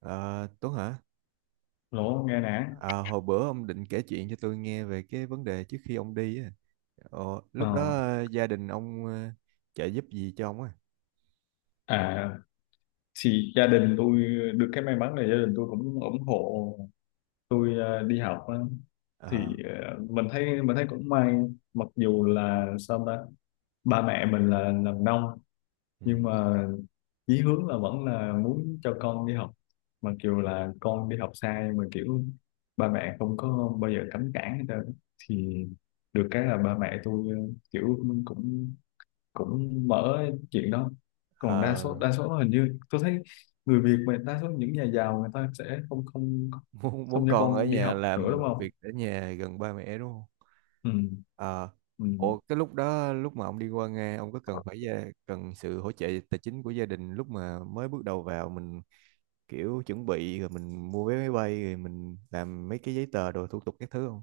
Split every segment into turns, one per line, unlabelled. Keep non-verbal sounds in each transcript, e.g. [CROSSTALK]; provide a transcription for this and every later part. Ờ, Tuấn hả?
Lỗ Nga Nẵng
À, hồi bữa ông định kể chuyện cho tôi nghe về cái vấn đề trước khi ông đi á. Ờ,
ờ.
lúc đó ờ, gia đình ông trợ giúp gì cho ông á?
à thì gia đình tôi được cái may mắn là gia đình tôi cũng ủng hộ tôi đi học á. Thì
Ờ,
mình thấy cũng may, mặc dù là sao ta, ba mẹ mình là làm nông,
ừ.
nhưng mà chí hướng là vẫn là muốn cho con đi học. Mặc dù là con đi học sai mà kiểu, ba mẹ không có bao giờ cấm cản hết trơn. Thì được cái là ba mẹ tôi kiểu cũng cũng mở chuyện đó. Còn đa
Ờ,
số đa số hình như tôi thấy người Việt mà đa số những nhà giàu người ta sẽ không không
[LAUGHS] muốn muốn
không cho
con ở
con đi
nhà
học nữa, đúng
làm
không?
việc ở nhà gần ba mẹ đúng không?
Ừ,
Ờ,
ừ.
ủa cái lúc đó lúc mà ông đi qua Nga, ông có cần phải gia, cần sự hỗ trợ tài chính của gia đình lúc mà mới bước đầu vào, mình kiểu chuẩn bị rồi mình mua vé máy bay rồi mình làm mấy cái giấy tờ đồ thủ tục các thứ không?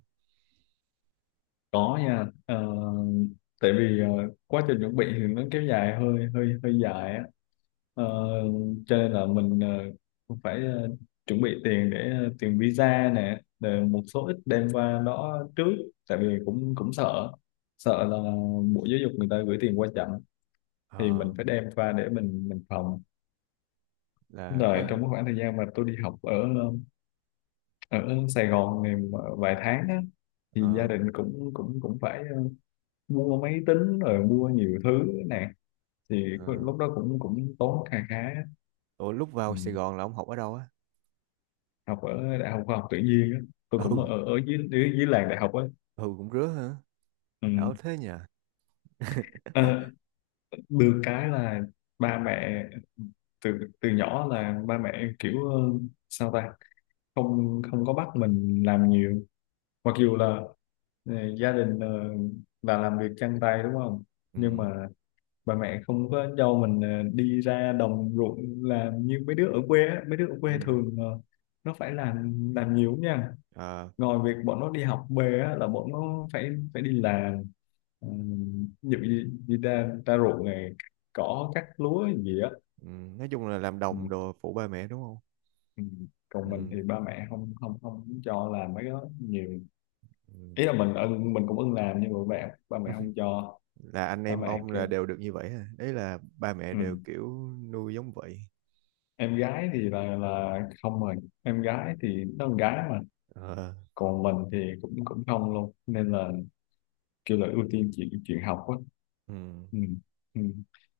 Có nha. Ờ, tại vì quá trình chuẩn bị thì nó kéo dài hơi hơi hơi dài á. Ờ,
Ừ.
cho nên là mình phải chuẩn bị tiền để tiền visa nè, rồi một số ít đem qua đó trước. Tại vì cũng cũng sợ, là Bộ Giáo dục người ta gửi tiền qua chậm, thì
Ờ.
mình phải đem qua để mình phòng.
Là
Rồi
cái
trong cái khoảng thời gian mà tôi đi học ở ở Sài Gòn này vài tháng á, thì
ờ
gia đình cũng cũng cũng phải mua máy tính rồi mua nhiều thứ nè. Thì
ờ
lúc đó cũng cũng tốn kha khá á.
ủa, lúc
Ừ.
vào Sài Gòn là ông học ở đâu á?
Học ở đại học khoa học tự nhiên á. Tôi
[LAUGHS]
cũng
Ừ,
ở ở dưới dưới, dưới làng đại học á.
ừ, cũng rứa hả?
Ừ.
Ở thế nhỉ. [LAUGHS]
Ờ, được cái là ba mẹ từ từ nhỏ là ba mẹ kiểu sao ta, không không có bắt mình làm nhiều, mặc dù là, này, gia đình là làm việc chân tay, đúng không?
Ừ,
Nhưng mà bà mẹ không có cho mình đi ra đồng ruộng làm như mấy đứa ở quê á. Mấy đứa ở quê
ừ,
thường nó phải làm nhiều nha.
à,
Ngoài việc bọn nó đi học về á, là bọn nó phải phải đi làm, uh, ví dụ như đi ra ruộng này, cỏ cắt lúa gì á.
ừ. Nói chung là làm
Ừ,
đồng đồ phụ ba mẹ đúng không?
ừ. Còn mình
Ừ,
thì ba mẹ không không không cho làm mấy cái đó nhiều.
ừ.
Ý là mình cũng ưng làm, nhưng mà ba mẹ không
[LAUGHS]
cho,
Là anh
ba
em
mẹ
ông
kêu.
là đều được như vậy hả? Đấy là ba mẹ
Ừ.
đều kiểu nuôi giống vậy?
Em gái thì là không rồi, em gái thì nó con gái mà.
Ờ,
Còn mình thì cũng cũng không luôn, nên là kêu là ưu tiên chuyện chuyện học á.
ừ,
Ừ. Ừ.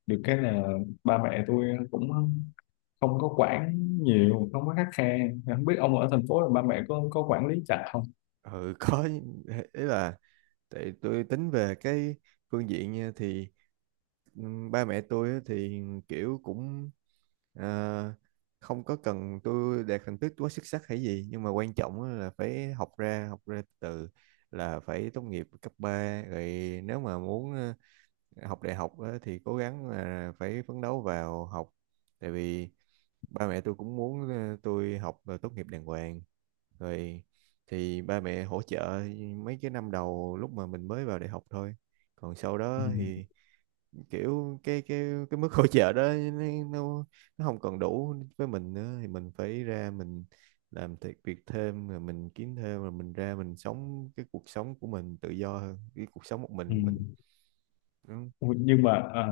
Được cái là ba mẹ tôi cũng không có quản nhiều, không có khắt khe. Không biết ông ở thành phố là ba mẹ có quản lý chặt không?
ừ, có. Ấy là, tại tôi tính về cái phương diện nha, thì ba mẹ tôi á thì kiểu cũng, à, không có cần tôi đạt thành tích quá xuất sắc hay gì, nhưng mà quan trọng á là phải học ra từ, là phải tốt nghiệp cấp 3 rồi. Nếu mà muốn học đại học á thì cố gắng là phải phấn đấu vào học. Tại vì ba mẹ tôi cũng muốn tôi học và tốt nghiệp đàng hoàng rồi, thì ba mẹ hỗ trợ mấy cái năm đầu lúc mà mình mới vào đại học thôi, còn sau
Ừ.
đó thì kiểu cái mức [LAUGHS] hỗ trợ đó nó nó không còn đủ với mình nữa, thì mình phải ra, mình làm thiệt việc thêm rồi mình kiếm thêm rồi mình ra mình sống cái cuộc sống của mình tự do hơn cái cuộc sống một mình
Ừ.
của mình. Ừ.
Ui, nhưng mà à,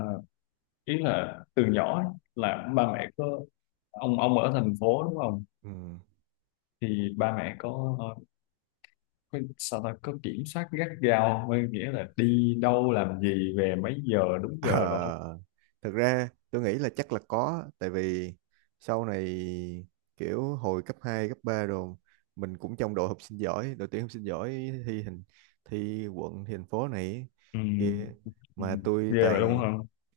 ý là từ nhỏ ấy, là ba mẹ có, ông ở thành phố đúng không?
Ừ.
Thì ba mẹ có sao ta có kiểm soát gắt gao, có nghĩa là đi đâu làm gì về mấy giờ đúng
Ờ,
giờ đâu không?
thật ra tôi nghĩ là chắc là có, tại vì sau này kiểu hồi cấp 2 cấp 3 rồi, mình cũng trong đội học sinh giỏi, đội tuyển học sinh giỏi, thi hình, thi quận, thi thành phố này
Ừ,
kia
ừ,
mà tôi
ghê vậy luôn hả?
toàn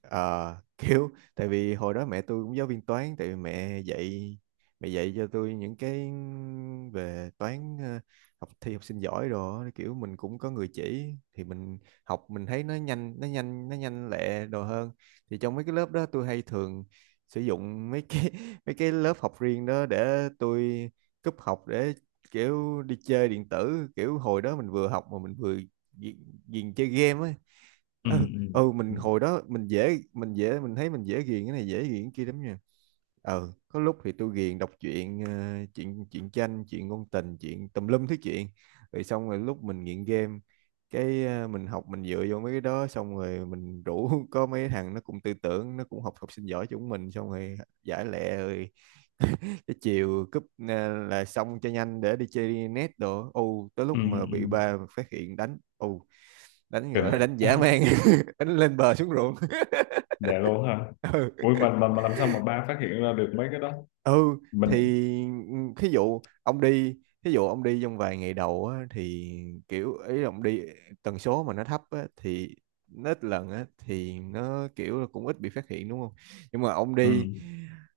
[LAUGHS] kiểu, tại vì hồi đó mẹ tôi cũng giáo viên toán, tại vì mẹ dạy cho tôi những cái về toán. Ờ, Học thi học sinh giỏi rồi á, kiểu mình cũng có người chỉ thì mình học, mình thấy nó nhanh lẹ đồ hơn. Thì trong mấy cái lớp đó tôi hay thường sử dụng mấy cái [LAUGHS] mấy cái lớp học riêng đó để tôi cúp học, để kiểu đi chơi điện tử. Kiểu hồi đó mình vừa học mà mình vừa ghiền chơi game ấy.
Ừ,
Ừ,
ừ,
ừ,
ừ,
mình hồi đó mình thấy mình dễ ghiền cái này, dễ ghiền cái kia lắm nha. Ừ, có lúc thì tôi ghiền đọc truyện chuyện chuyện tranh, chuyện ngôn tình, chuyện tùm lum thứ chuyện. Rồi xong rồi lúc mình nghiện game, cái à, mình học mình dựa vô mấy cái đó, xong rồi mình rủ [LAUGHS] có mấy thằng nó cũng tư tưởng, nó cũng học học sinh giỏi chúng mình, xong rồi giải lẹ rồi cái chiều cúp à, là xong cho nhanh để đi chơi net đồ ô, tới
ừ,
lúc mà bị ba
ừ.
phát hiện đánh ô, đánh gọi
Kinh.
là [LAUGHS] đánh dã man,
[LAUGHS]
[LAUGHS] đánh lên bờ xuống ruộng.
Để luôn hả?
[LAUGHS] Ừ.
Ui, mà làm sao mà ba phát hiện ra được mấy cái đó?
Ừ
Mình.
thì ừ, thí dụ ông đi trong vài ngày đầu á, thì kiểu ấy ông đi tần số mà nó thấp á, thì nó ít lần á, thì nó kiểu là cũng ít bị phát hiện đúng không. Nhưng mà
Ừ,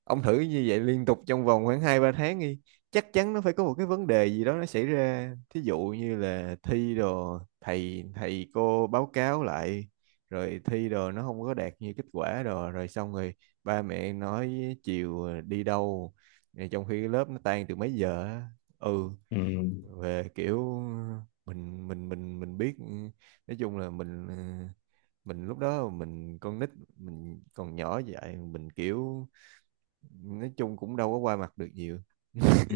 ông thử như vậy liên tục trong vòng khoảng hai ba tháng đi, chắc chắn nó phải có một cái vấn đề gì đó nó xảy ra, thí dụ như là thi đồ thầy thầy cô báo cáo lại, rồi thi đồ nó không có đạt như kết quả đồ, rồi xong rồi ba mẹ nói chiều à, đi đâu, Ờ, trong khi cái lớp nó tan từ mấy giờ á. Ừ,
ừ,
về kiểu mình biết ừ, nói chung là mình lúc đó, mình con nít, mình còn nhỏ vậy, mình kiểu nói chung cũng đâu có qua mặt được nhiều.
ừ,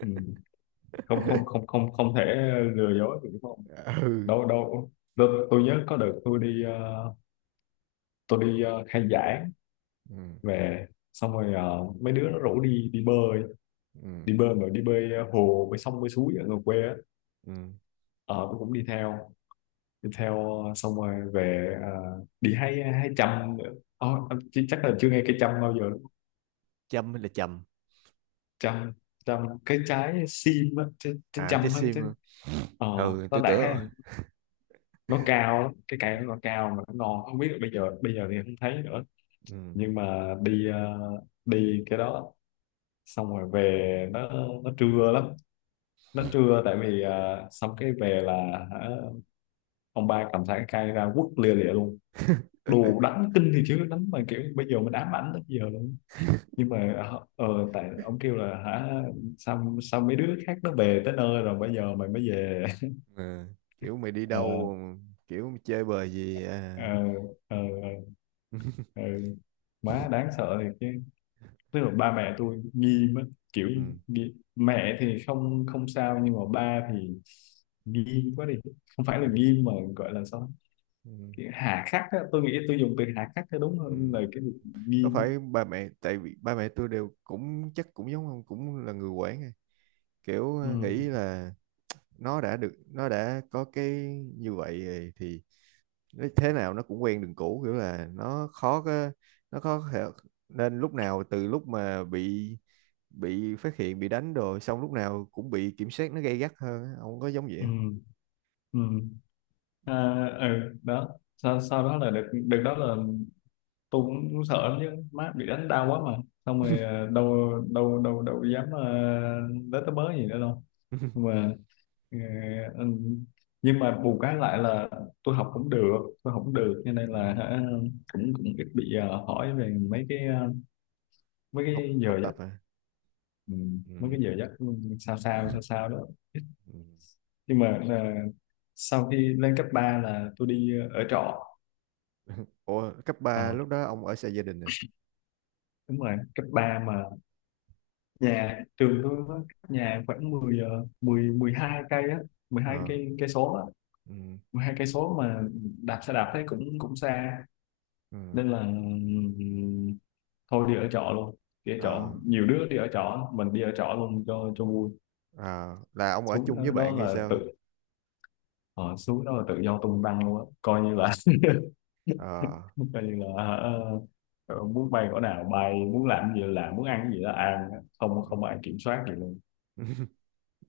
ừ. không không không không không thể lừa dối được đúng không?
[LAUGHS] Ừ,
Đâu đâu. Tôi nhớ có đợt tôi đi tôi đi khai giảng
ừ,
về. Xong rồi mấy đứa nó rủ đi đi bơi.
ừ,
Đi bơi mà đi bơi hồ bơi sông bơi suối ở ngoài quê á.
ừ.
Ờ, tôi cũng đi theo, xong rồi về. À, đi hay hay chăm nữa. Chứ chắc là chưa nghe cây chăm bao giờ đúng không?
Chăm hay là chầm?
Chăm, chăm cái trái sim á, trái
À, trái
chăm á
sim
chứ.
hả?
Ờ,
Ừ,
nó
tôi
đại khái
tưởng.
là nó cao lắm, cái cây nó cao mà nó ngon, không biết là bây giờ thì không thấy nữa.
Ừ.
Nhưng mà đi đi cái đó xong rồi về, nó trưa lắm. Nó trưa, tại vì à, xong cái về là, hả, ông ba cầm thẳng khai ra quất lia lịa luôn. Đồ đánh kinh thì chứ, đánh mà kiểu bây giờ mình ám ảnh tới giờ luôn.
[LAUGHS]
Nhưng mà tại ông kêu là, hả, sao sao mấy đứa khác nó về tới nơi rồi bây giờ mày mới về? [LAUGHS]
Ờ, kiểu mày đi
ờ
đâu, kiểu mày chơi bời gì
ờ
à.
ờ
[LAUGHS]
ờ Má đáng sợ thiệt chứ. Tức là ba mẹ tôi nghi mất, kiểu,
Ừ.
nghi. Mẹ thì không không sao, nhưng mà ba thì nghiêm quá đi. Không phải
Ừ,
là nghiêm mà gọi là sao?
ừ,
Kiểu hà khắc á, tôi nghĩ tôi dùng từ hà khắc cho đúng
ừ.
hơn là cái việc
Có
nghiêm á.
phải ba mẹ, tại vì ba mẹ tôi đều cũng chắc cũng giống ông, cũng là người quản à, kiểu
Ừ,
nghĩ là nó đã được, nó đã có cái như vậy rồi thì nó thế nào nó cũng quen đường cũ, kiểu là nó khó có, nó khó thể- nên lúc nào, từ lúc mà bị phát hiện, bị đánh rồi xong, lúc nào cũng bị kiểm soát nó gay gắt hơn á. Ông có giống vậy
ừ, ừ. À, ừ đó. Sau đó là được được đó là, tôi cũng sợ lắm chứ má, bị đánh đau quá mà, xong rồi à, đâu đâu đâu đâu dám, tới tới bớ gì nữa đâu.
không?
Nhưng
[LAUGHS]
mà ờ, ừ, nhưng mà bù cái lại là, tôi học cũng được tôi học cũng được cho nên
Ừ.
là, hả, cũng cũng ít bị hỏi về mấy cái mấy
học
cái
Học
giờ,
tập à.
ừ, mấy
Ừ.
cái giờ giấc, sao sao sao sao đó.
Ừ.
Nhưng mà là sau khi lên cấp 3 là tôi đi ở trọ.
Ủa cấp 3
Ờ,
lúc đó ông ở xa gia đình à?
đúng rồi cấp 3 mà, nhà trường tôi nó cách nhà khoảng mười, 12 cây á, mười hai
Ờ.
cây cây số á.
Ừ,
12 cây số mà đạp xe đạp thấy cũng cũng xa,
ừ,
nên là thôi đi ở trọ luôn. Đi ở trọ,
ờ,
nhiều đứa đi ở trọ, mình đi ở trọ luôn cho vui.
ờ, là ông ở
Xuống
chung với
đó
bạn hay
là
sao?
ờ, xuống đó là tự do tung tăng luôn á, coi như là. [LAUGHS]
Ờ.
Coi như là ờ, muốn bay cỡ nào bay, muốn làm gì là làm, muốn ăn gì là ăn, không không ai kiểm soát gì luôn.
[LAUGHS]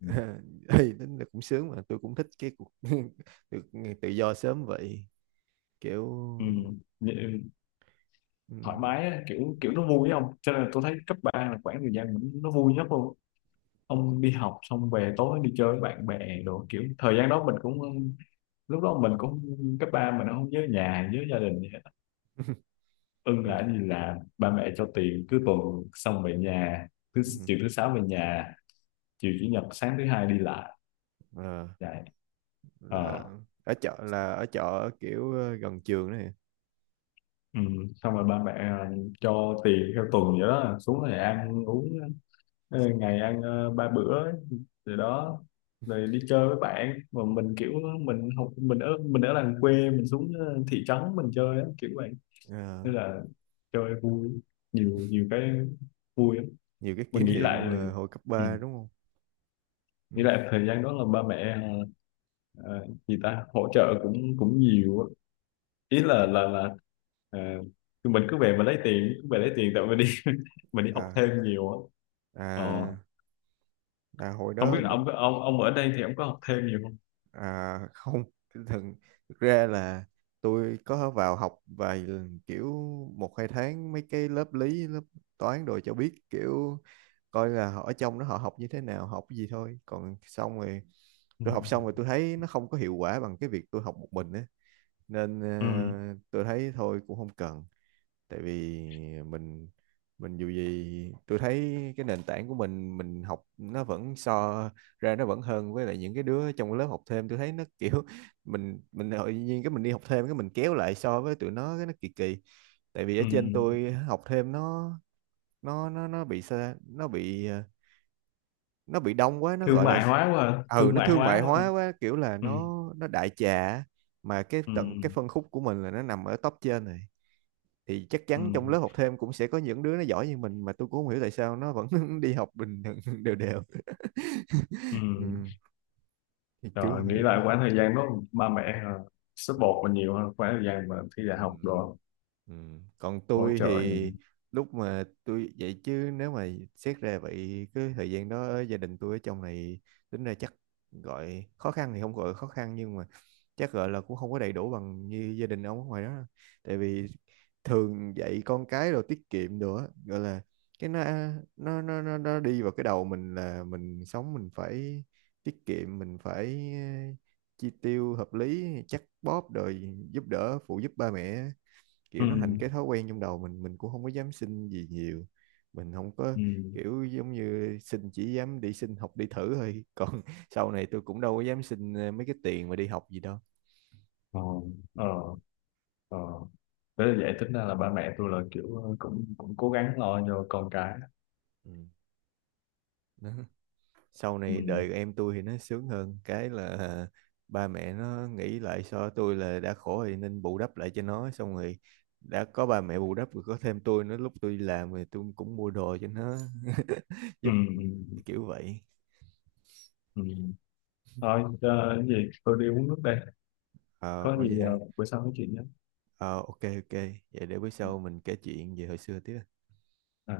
Ừ.
Thì tính là cũng sướng, mà tôi cũng thích cái cuộc [LAUGHS] được tự do sớm vậy kiểu.
Ừ. Vậy,
Ừ,
thoải mái á, kiểu kiểu nó vui không, cho nên là tôi thấy cấp 3 là khoảng thời gian nó vui nhất luôn. Ông đi học xong về tối đi chơi với bạn bè đồ, kiểu thời gian đó mình cũng, lúc đó mình cũng, cấp ba mình không nhớ nhà nhớ gia đình.
[LAUGHS]
Ưng
ừ,
là đi là ba mẹ cho tiền cứ tuần, xong về nhà thứ,
ừ,
chiều thứ sáu về nhà, chiều chủ nhật sáng thứ hai đi lại
ờ,
vậy.
là
ờ
ở chợ là ở chợ, kiểu gần trường này.
ừ. Xong rồi ba mẹ cho tiền theo tuần vậy đó, xuống rồi ăn uống, ngày ăn ba bữa. Rồi đó, rồi đi chơi với bạn mà mình kiểu, mình học, mình ở làng quê, mình xuống thị trấn mình chơi á, kiểu vậy.
Ờ,
Nên là chơi vui, nhiều nhiều cái vui lắm.
nhiều cái kỷ
Mình
niệm hồi cấp
ừ.
3 đúng không? Ừ.
Nghĩ lại thời gian đó là ba mẹ ờ, gì ta hỗ trợ cũng cũng nhiều á. Ý
à,
là ờ, tụi mình cứ về mà lấy tiền, cứ về lấy tiền tại mình đi [LAUGHS] mình đi học
à,
thêm nhiều á. ờ,
à, À, hồi
Không biết
đó.
là ông ở đây thì ông có học thêm nhiều không?
À, không, thường thực ra là tôi có vào học vài lần, kiểu một hai tháng mấy cái lớp lý, lớp toán đồ cho biết, kiểu coi là họ ở trong đó họ học như thế nào, học cái gì thôi, còn xong rồi
Ừ.
tôi học xong rồi tôi thấy nó không có hiệu quả bằng cái việc tôi học một mình á, nên
Ừ.
tôi thấy thôi cũng không cần. Tại vì mình dù gì tôi thấy cái nền tảng của mình học nó vẫn so ra nó vẫn hơn, với lại những cái đứa trong lớp học thêm tôi thấy nó [LAUGHS] kiểu mình tự nhiên cái mình đi học thêm, cái mình kéo lại so với tụi nó, cái nó kỳ kỳ, tại vì ở
Ừ.
trên tôi học thêm nó bị xa, nó bị đông quá, nó
Thương
gọi là.
mại hóa quá ha.
Ừ,
Thương
nó
mại
thương
hóa
mại
quá ha.
hóa quá, kiểu là
Ừ.
nó đại trà á. Mà cái
Ừ.
tận cái phân khúc của mình là nó nằm ở top trên rồi, thì chắc
Ừ.
chắn trong lớp học thêm cũng sẽ có những đứa nó giỏi như mình, mà tôi cũng không hiểu tại sao nó vẫn [LAUGHS] đi học bình thường [LAUGHS] đều đều.
Ừ.
Ừ, thì kiểu
Rồi nghĩ
vậy á.
lại khoảng thời gian đó, ba mẹ
Ừ.
support mình nhiều hơn khoảng thời gian mà thi đại
Ừ.
học rồi,
Ừ. Còn
hỗ
tôi
trợ nhiều.
thì lúc mà tôi, vậy chứ nếu mà xét ra vậy, cái thời gian đó gia đình tôi ở trong này tính ra chắc, gọi khó khăn thì không gọi khó khăn, nhưng mà chắc gọi là cũng không có đầy đủ bằng như gia đình ông ở ngoài đó đâu. Tại vì thường dạy con cái rồi tiết kiệm nữa, gọi là cái nó, nó đi vào cái đầu mình là mình sống mình phải tiết kiệm, mình phải chi tiêu hợp lý, chắc bóp rồi giúp đỡ phụ giúp ba mẹ,
Ừ.
kiểu nó thành cái thói quen trong đầu mình cũng không có dám xin gì nhiều, mình không có
Ừ.
kiểu giống như xin, chỉ dám đi xin học đi thử thôi, còn [LAUGHS] sau này tôi cũng đâu có dám xin mấy cái tiền mà đi học gì đâu.
ờ ờ ờ thế là vậy, tính ra là ba mẹ tôi là kiểu cũng cũng cố gắng lo cho con cái.
Ừ. Đó. Sau
Ừ,
này đời em tôi thì nó sướng hơn cái là ba mẹ nó nghĩ lại so tôi là đã khổ thì nên bù đắp lại cho nó, xong rồi đã có ba mẹ bù đắp rồi có thêm tôi nữa, lúc tôi đi làm thì tôi cũng mua đồ cho nó [LAUGHS]
ừ,
giúp,
ừ,
kiểu vậy.
ừ. Thôi cái gì tôi đi uống nước đây.
Ờ,
Có
ôi vậy
gì
ha.
bữa sau nói chuyện nhé.
Ờ, ok, ok, vậy để bữa sau mình kể chuyện về hồi xưa tiếp.
À.